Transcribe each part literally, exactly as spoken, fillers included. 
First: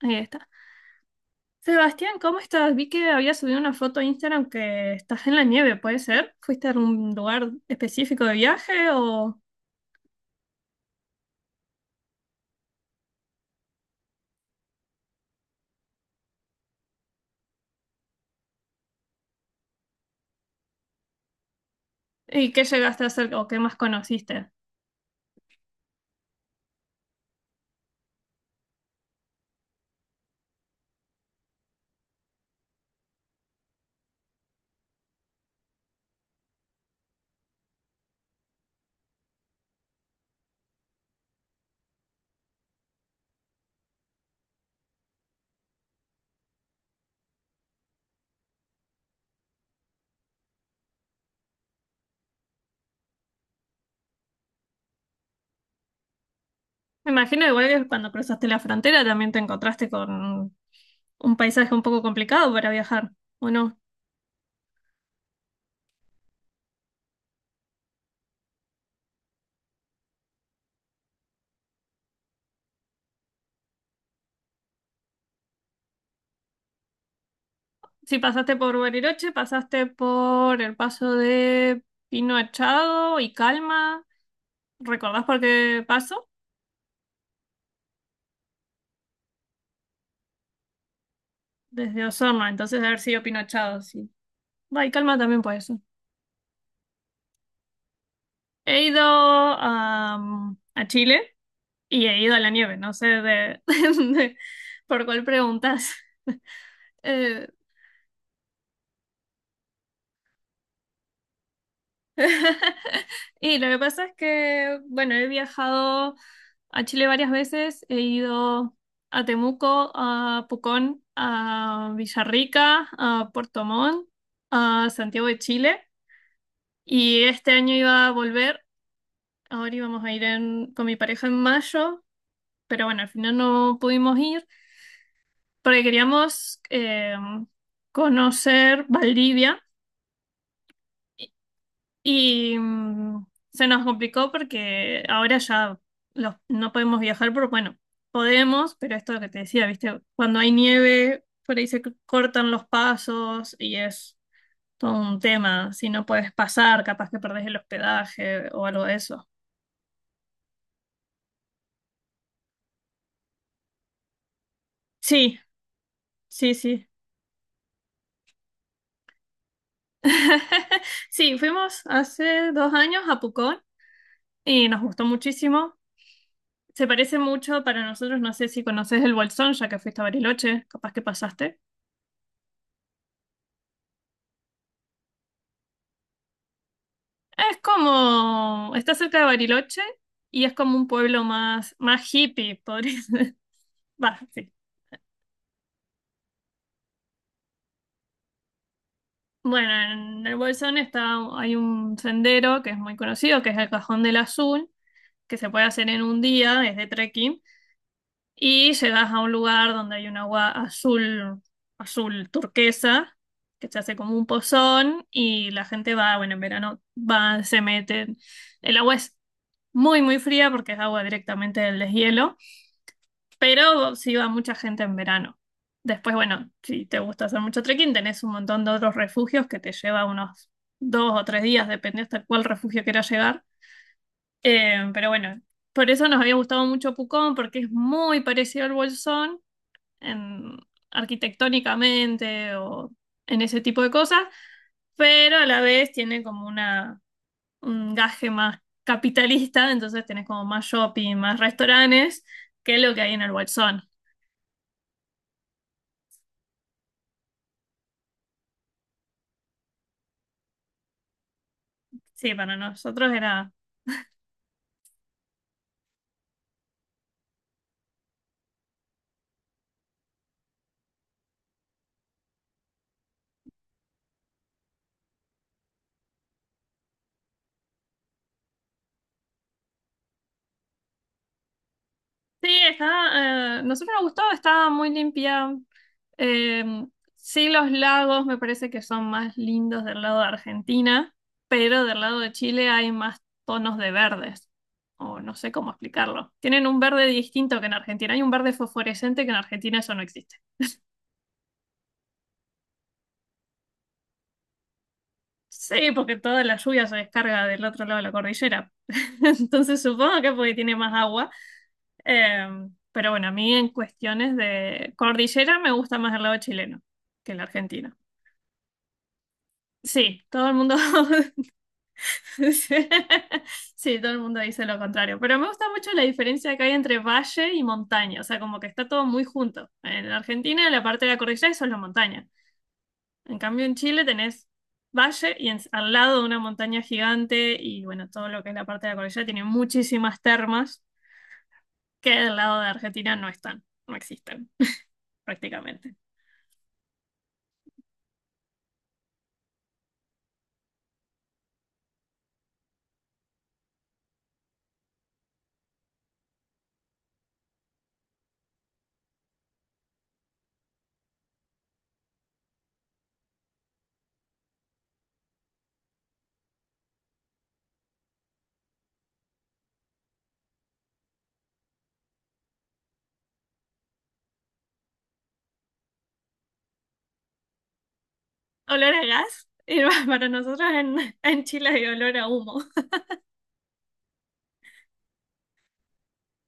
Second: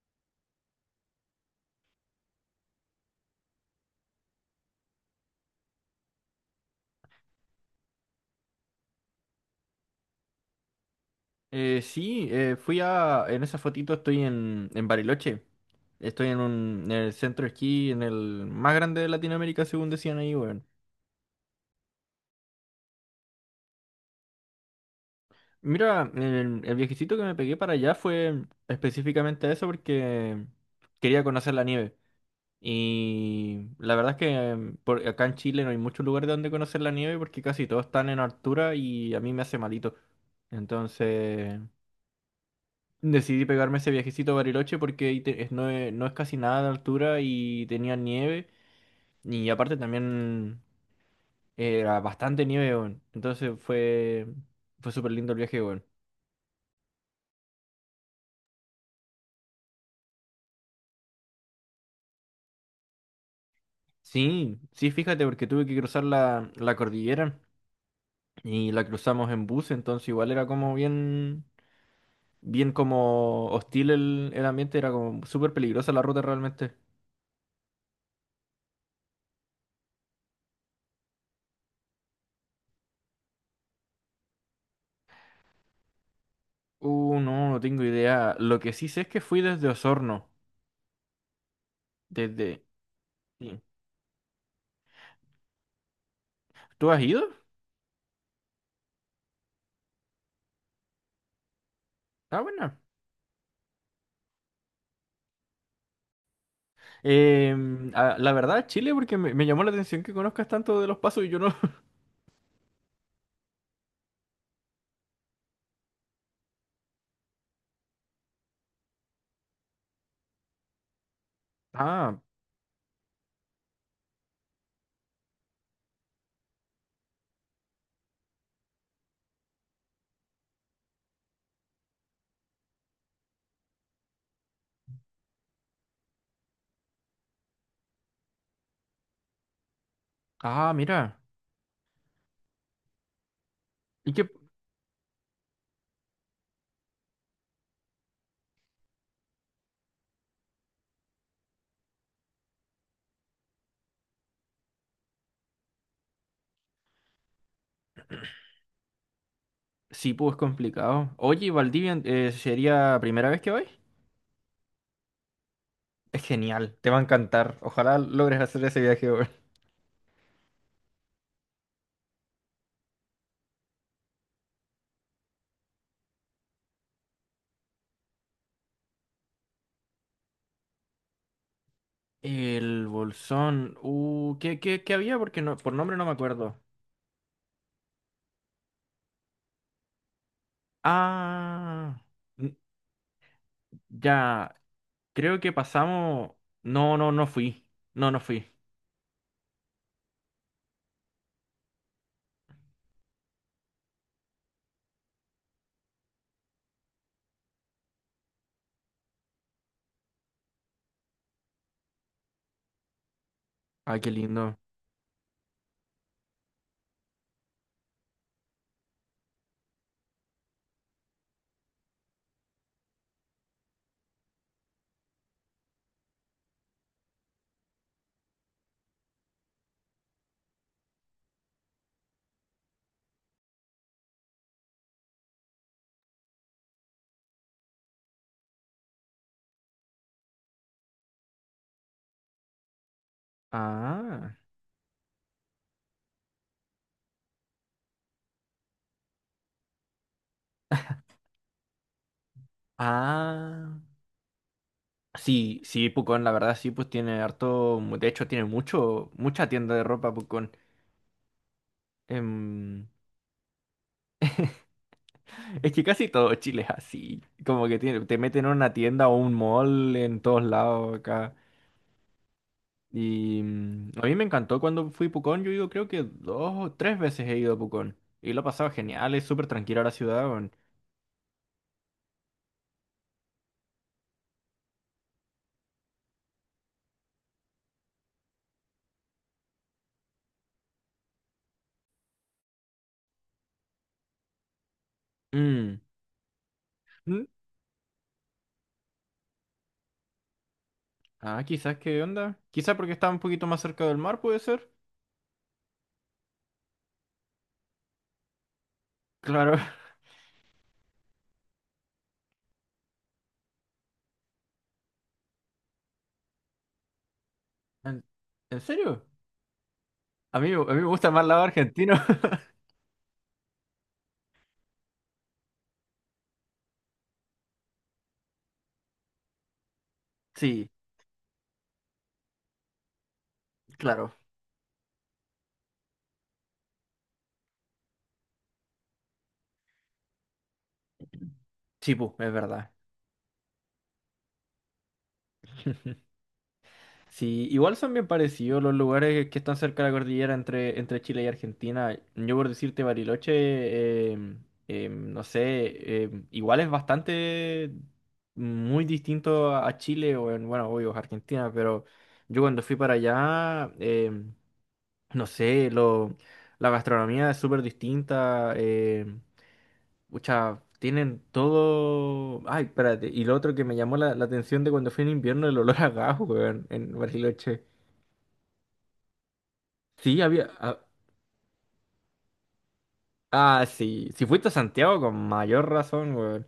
Ahí está. Sebastián, ¿cómo estás? Vi que habías subido una foto a Instagram que estás en la nieve, ¿puede ser? ¿Fuiste a un lugar específico de viaje o Eh, sí, eh, fui a... En esa fotito estoy en, en Bariloche. Estoy en, un, en el centro de esquí, en el más grande de Latinoamérica, según decían ahí, weón. y qué llegaste a hacer o qué más conociste? Mira, el, el viajecito que me pegué para allá fue específicamente a eso porque quería conocer la nieve. Y la verdad es que por, acá en Chile no hay muchos lugares donde conocer la nieve porque casi todos están en altura y a mí me hace malito. Entonces... Decidí pegarme ese viajecito a Bariloche porque ahí te- es- no, es, no es casi nada de altura y tenía nieve. Y aparte también era bastante nieve, weón. Entonces fue, fue súper lindo el viaje, weón. Me imagino igual que cuando cruzaste la frontera también te encontraste con un paisaje un poco complicado para viajar, ¿o no? Sí, sí, fíjate, porque tuve que cruzar la, la cordillera y la cruzamos en bus, entonces igual era como bien, bien como hostil el, el ambiente, era como súper peligrosa la ruta realmente. Si pasaste por Bariloche, pasaste por el paso de Pino Achado y Calma. ¿Recordás por qué paso? Uh, no, no tengo idea. Lo que sí sé es que fui desde Osorno, Desde Osorno, desde... entonces de haber sido Pino sí. Achado, sí. Va, y Calma también puede ser. ¿Tú has ido? He ido am, a Chile y he ido a Ah, la bueno. nieve, no sé de, de- por cuál preguntas. Eh, Eh, ah, la verdad, Chile, porque me, me llamó la atención que conozcas tanto de los pasos y yo no. y lo que pasa es que, bueno, he viajado a Chile varias veces, he ido a Temuco, a Pucón, a Ah, Villarrica, a Puerto Montt, a Santiago de Chile y este año iba a volver, ahora íbamos a ir en- con mi pareja en mayo, pero bueno, al final no pudimos ir. Porque queríamos eh, conocer Valdivia ah, mira. y mm, se nos Y que complicó porque ahora ya los- no podemos viajar, pero bueno, podemos, pero esto es lo que te decía, ¿viste? Cuando hay nieve, por ahí se c- cortan los pasos y es todo un tema, si no puedes pasar, capaz que perdés el hospedaje o algo de eso. sí, pues es complicado. Oye, Valdivia, eh, ¿sería primera vez que vais? Sí, Es sí, genial, sí. te va a encantar. Ojalá logres hacer ese viaje, weón. Sí, fuimos hace dos años a Pucón y nos gustó muchísimo. Se parece mucho para nosotros, no sé si conoces el Bolsón, ya que fuiste a Bariloche, capaz que pasaste. El Bolsón. Uh, ¿qué, qué, qué había? Porque no, por nombre no me acuerdo. Es como, está cerca de Bariloche y es como un pueblo más, Ah, más hippie, n- podría ser. Va, sí. ya. Creo que pasamos. No, no, no fui. No, no fui. Bueno, en el Bolsón está, hay un sendero que es muy conocido, que es el Cajón del Azul, que se puede hacer en un día, es de trekking. Y llegas a un lugar donde hay un agua azul, azul turquesa, que se hace Ay, qué como un lindo. pozón y la gente va, bueno, en verano va, se meten. El agua es muy, muy fría porque es agua directamente del deshielo, pero sí va mucha gente en verano. Después, bueno, si te gusta hacer mucho trekking, tenés un montón de otros refugios que te lleva unos dos o tres días, depende hasta cuál refugio quieras llegar. Eh, pero bueno, por eso nos había gustado mucho Pucón porque es muy parecido al Bolsón en- arquitectónicamente o en ese tipo de cosas, Ah. pero a la vez tiene como una, un gaje más capitalista, entonces tenés como más shopping, más restaurantes que lo que hay en el Ah. Bolsón. Sí, sí, Pucón, la verdad sí, pues tiene harto, de hecho tiene mucho, mucha tienda de ropa Pucón. Sí, para Em, nosotros era. es que casi todo Chile es así, como que tiene, te meten en una tienda o un mall en todos lados acá. Y mm, a mí me encantó cuando fui a Pucón, yo digo, creo que dos o tres veces he ido a Pucón. Y lo he pasado genial, es súper tranquila la ciudad, weón. Sí, está, eh, nosotros nos gustó, estaba muy limpia. Em, sí, los lagos me parece que son más lindos del lado de Argentina, pero del lado de Chile hay más tonos de verdes, o no sé cómo Mm, explicarlo. Tienen un verde mm, distinto que en Argentina, hay un verde fosforescente que en Argentina eso no existe. Ah, quizás, ¿qué onda? Quizás porque está un poquito más cerca del mar, puede ser. Sí, porque toda la lluvia se descarga del otro lado de la cordillera. Claro. Entonces supongo que porque tiene más agua. Em, pero bueno, a mí en cuestiones de cordillera me gusta más el lado chileno que el argentino. ¿En, ¿En serio? Sí, A todo mí, el a mundo. mí me gusta más el lado argentino. Sí, todo el mundo dice lo contrario, pero me gusta mucho la diferencia que hay entre valle y montaña, o sea, como que está todo muy junto. En Argentina, Sí, la parte de la cordillera es solo montaña. En cambio, en Chile claro. tenés valle y en- al lado de una montaña gigante y bueno, todo lo que es la parte de la cordillera tiene muchísimas termas Sí, que pu, es del lado de verdad. Argentina no están, no existen prácticamente. Sí, igual son bien parecidos los lugares que están cerca de la cordillera entre, entre Chile y Argentina. Yo por decirte Bariloche, em, em, no sé, em, igual es bastante muy distinto a a Chile o en, bueno, obvio, es Argentina, pero yo cuando fui para allá, em, no sé, lo, la gastronomía es súper distinta. em, Pucha, tienen todo. Ay, espérate. Y lo otro que me llamó la, la atención de cuando fui en invierno, el olor a gas, weón, en Bariloche. Olor a gas, y Sí, para había. nosotros Ah, en, en, Chile hay olor a humo. ah, sí. Si fuiste a Santiago, con mayor razón, weón.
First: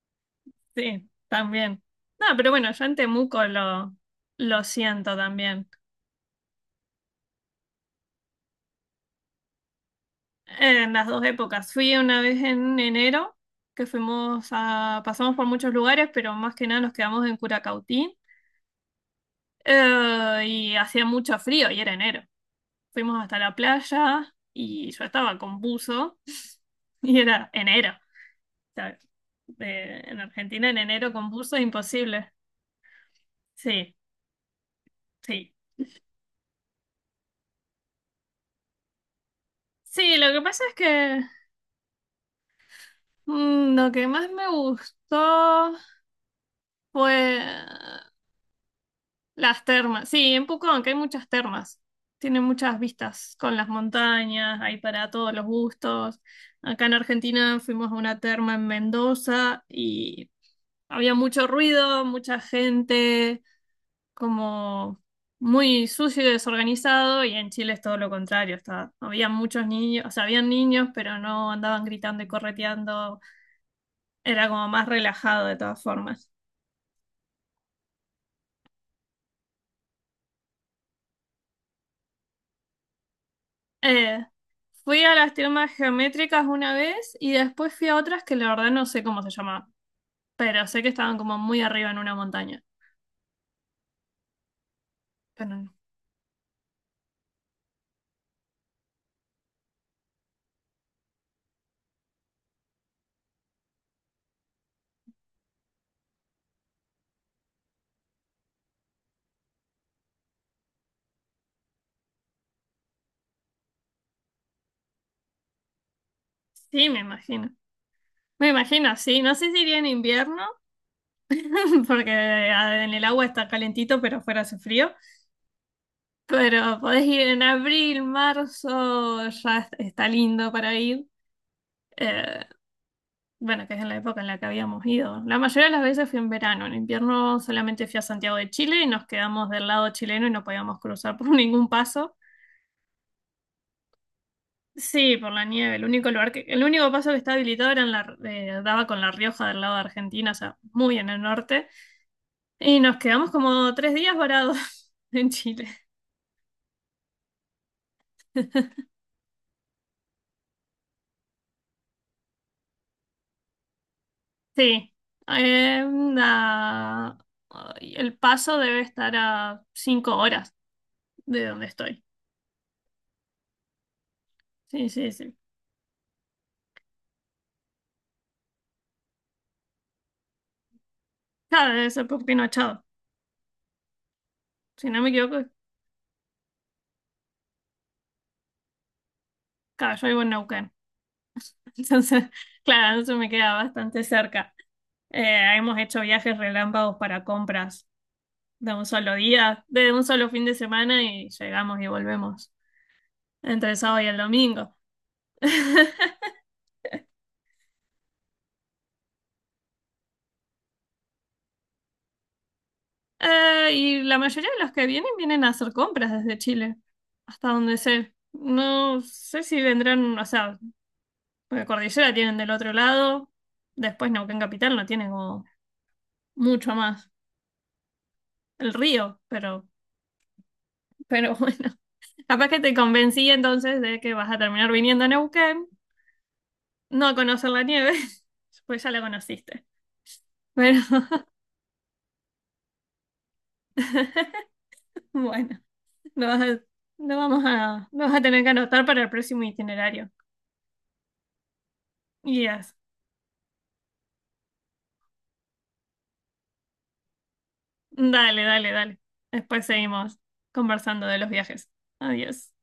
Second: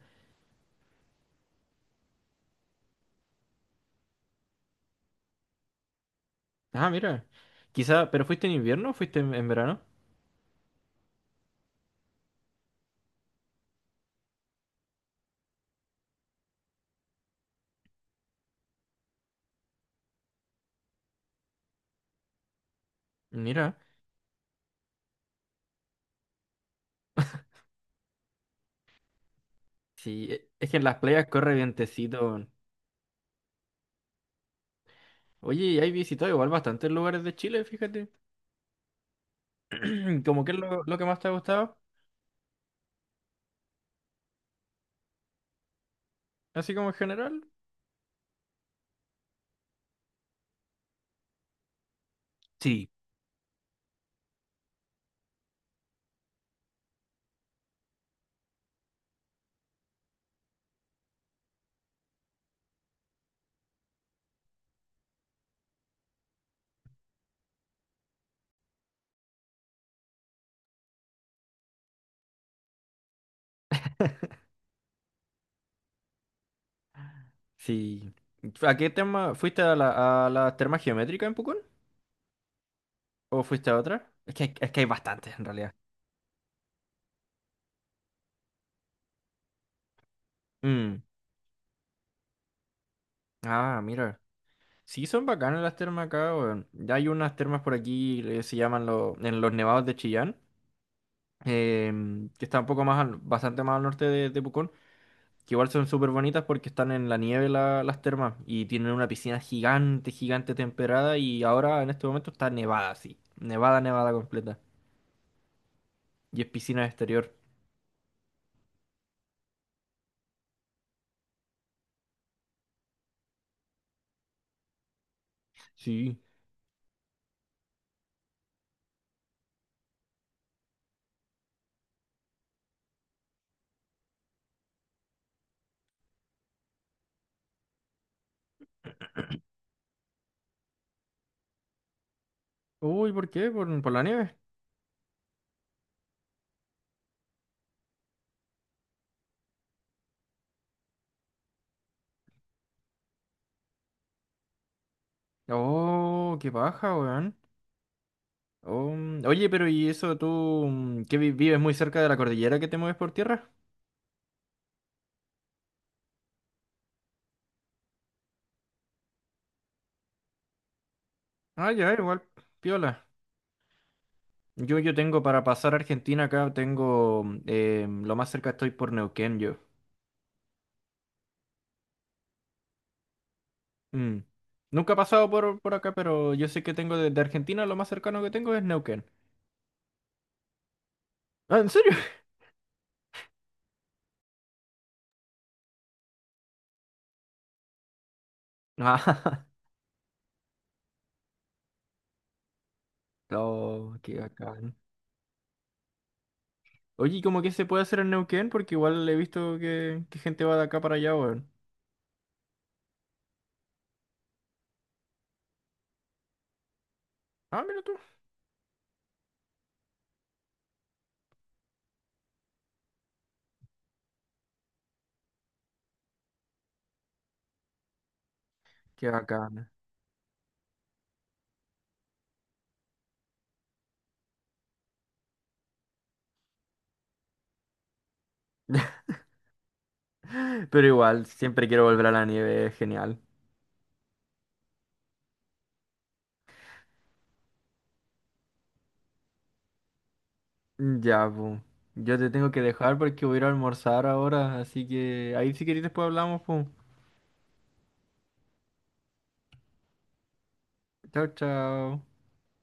Sí, también. No, pero bueno, yo en Temuco lo, lo siento también. Ah, mira. Quizá, ¿pero fuiste en invierno o fuiste en, en verano? En las dos épocas. Fui una vez en enero, que fuimos a, pasamos por muchos lugares, pero más que nada nos quedamos en Curacautín. Eh, y hacía mucho frío y era enero. Fuimos hasta la Mira. playa y yo estaba con buzo y era enero. O sea, de- en Sí, e- Argentina es que en en las enero playas con corre buzo es vientecito, imposible. weón. Sí, sí. Oye, y hay visitado igual bastantes lugares de Chile, fíjate. Sí, lo que ¿Cómo que es pasa es lo, lo que más que te ha gustado? Mm, lo que más me gustó Así como en fue general. las termas. Sí, en Pucón, aunque hay muchas termas. Tiene muchas Sí. vistas con las montañas, hay para todos los gustos. Acá en Argentina fuimos a una terma en Mendoza y había mucho ruido, mucha gente, como muy sucio y desorganizado. Y en Chile es todo lo contrario. Está, había muchos niños, o sea, habían niños, pero no andaban gritando y correteando. Era como más relajado de todas formas. Sí. ¿A qué tema? ¿Fuiste a la, a la terma geométrica en Pucón? ¿O fuiste a otra? Eh, Es que hay, es que hay Fui a las bastantes en termas realidad. geométricas una vez y después fui a otras que la verdad no sé cómo se llamaban, pero sé que Mm. estaban como muy arriba en una montaña. Ah, mira. Sí, son Pero bacanas no. las termas acá, weón. Ya hay unas termas por aquí, que se llaman lo- en los nevados de Chillán, em, que está un poco más, al- bastante más al norte de, de Pucón, que igual son súper bonitas porque están en la nieve la- las termas y tienen una piscina gigante, gigante temperada y ahora en este momento está nevada, sí. Nevada, nevada completa. Y es piscina Sí, de me exterior. imagino. Me imagino, sí. No sé si iría en invierno, porque ah, en el agua está calentito, pero fuera hace frío. Sí. Pero podés ir en abril, marzo, ya es- está lindo para ir. Eh, bueno, que es en la época en la que habíamos ido. La mayoría de las veces fui en verano, en invierno solamente fui a Santiago de Chile y nos quedamos del lado chileno y no podíamos cruzar por ningún paso. Uy, ¿por qué? ¿Por, ¿por la nieve? Sí, por la nieve. El único lugar que, el único paso que estaba habilitado era en la, eh, daba con La Rioja del lado de Argentina, o sea, muy en el norte. Y nos quedamos como tres días varados en Chile. Oh, qué paja, weón. Oh, mm, oye, pero ¿y eso tú mm, que vi- vives muy cerca de la cordillera que te mueves por tierra? Sí. Eh, la- Ay, el paso debe estar a cinco horas de donde Ah, ya, estoy. igual, piola. Yo, Sí, yo sí, tengo sí. para pasar a Argentina acá, tengo mm, eh, lo más cerca estoy por Neuquén, yo. Claro, debe ser por Pinochado. Mm. Si Nunca he no me pasado equivoco, por, por acá, pero yo sé que tengo desde Argentina, lo más cercano que tengo es Neuquén. claro, yo vivo en Neuquén. Ah, ¿en serio? Entonces, claro, eso me queda bastante cerca. Eh, hemos hecho viajes relámpagos para compras de un solo Ah, día, de un solo fin de semana y llegamos y volvemos entre el no, sábado y el qué bacán. domingo. Oye, ¿y cómo que se puede hacer en Neuquén? Porque igual he visto que, que gente va de acá para allá, weón. Eh, y la mayoría de los que vienen vienen a hacer compras desde Chile, hasta Ah, donde mira tú. sé. No sé si vendrán, o sea, porque Cordillera tienen del otro lado, después Neuquén Capital no tiene como mucho más. El Qué río, pero, bacana. pero bueno. Capaz que te convencí entonces de que vas a terminar viniendo a Neuquén, no a conocer la nieve, pues ya la conociste. Pero Pero igual, siempre quiero volver a la nieve, es genial. bueno, lo vas a- lo vamos a, lo vas a tener que anotar para el próximo itinerario. Ya, pues. Yo te tengo que Yes. dejar porque voy a ir a almorzar ahora, así que ahí si querés después hablamos, pues. Dale, dale, dale. Después seguimos conversando de Chao, los viajes. chao. Adiós.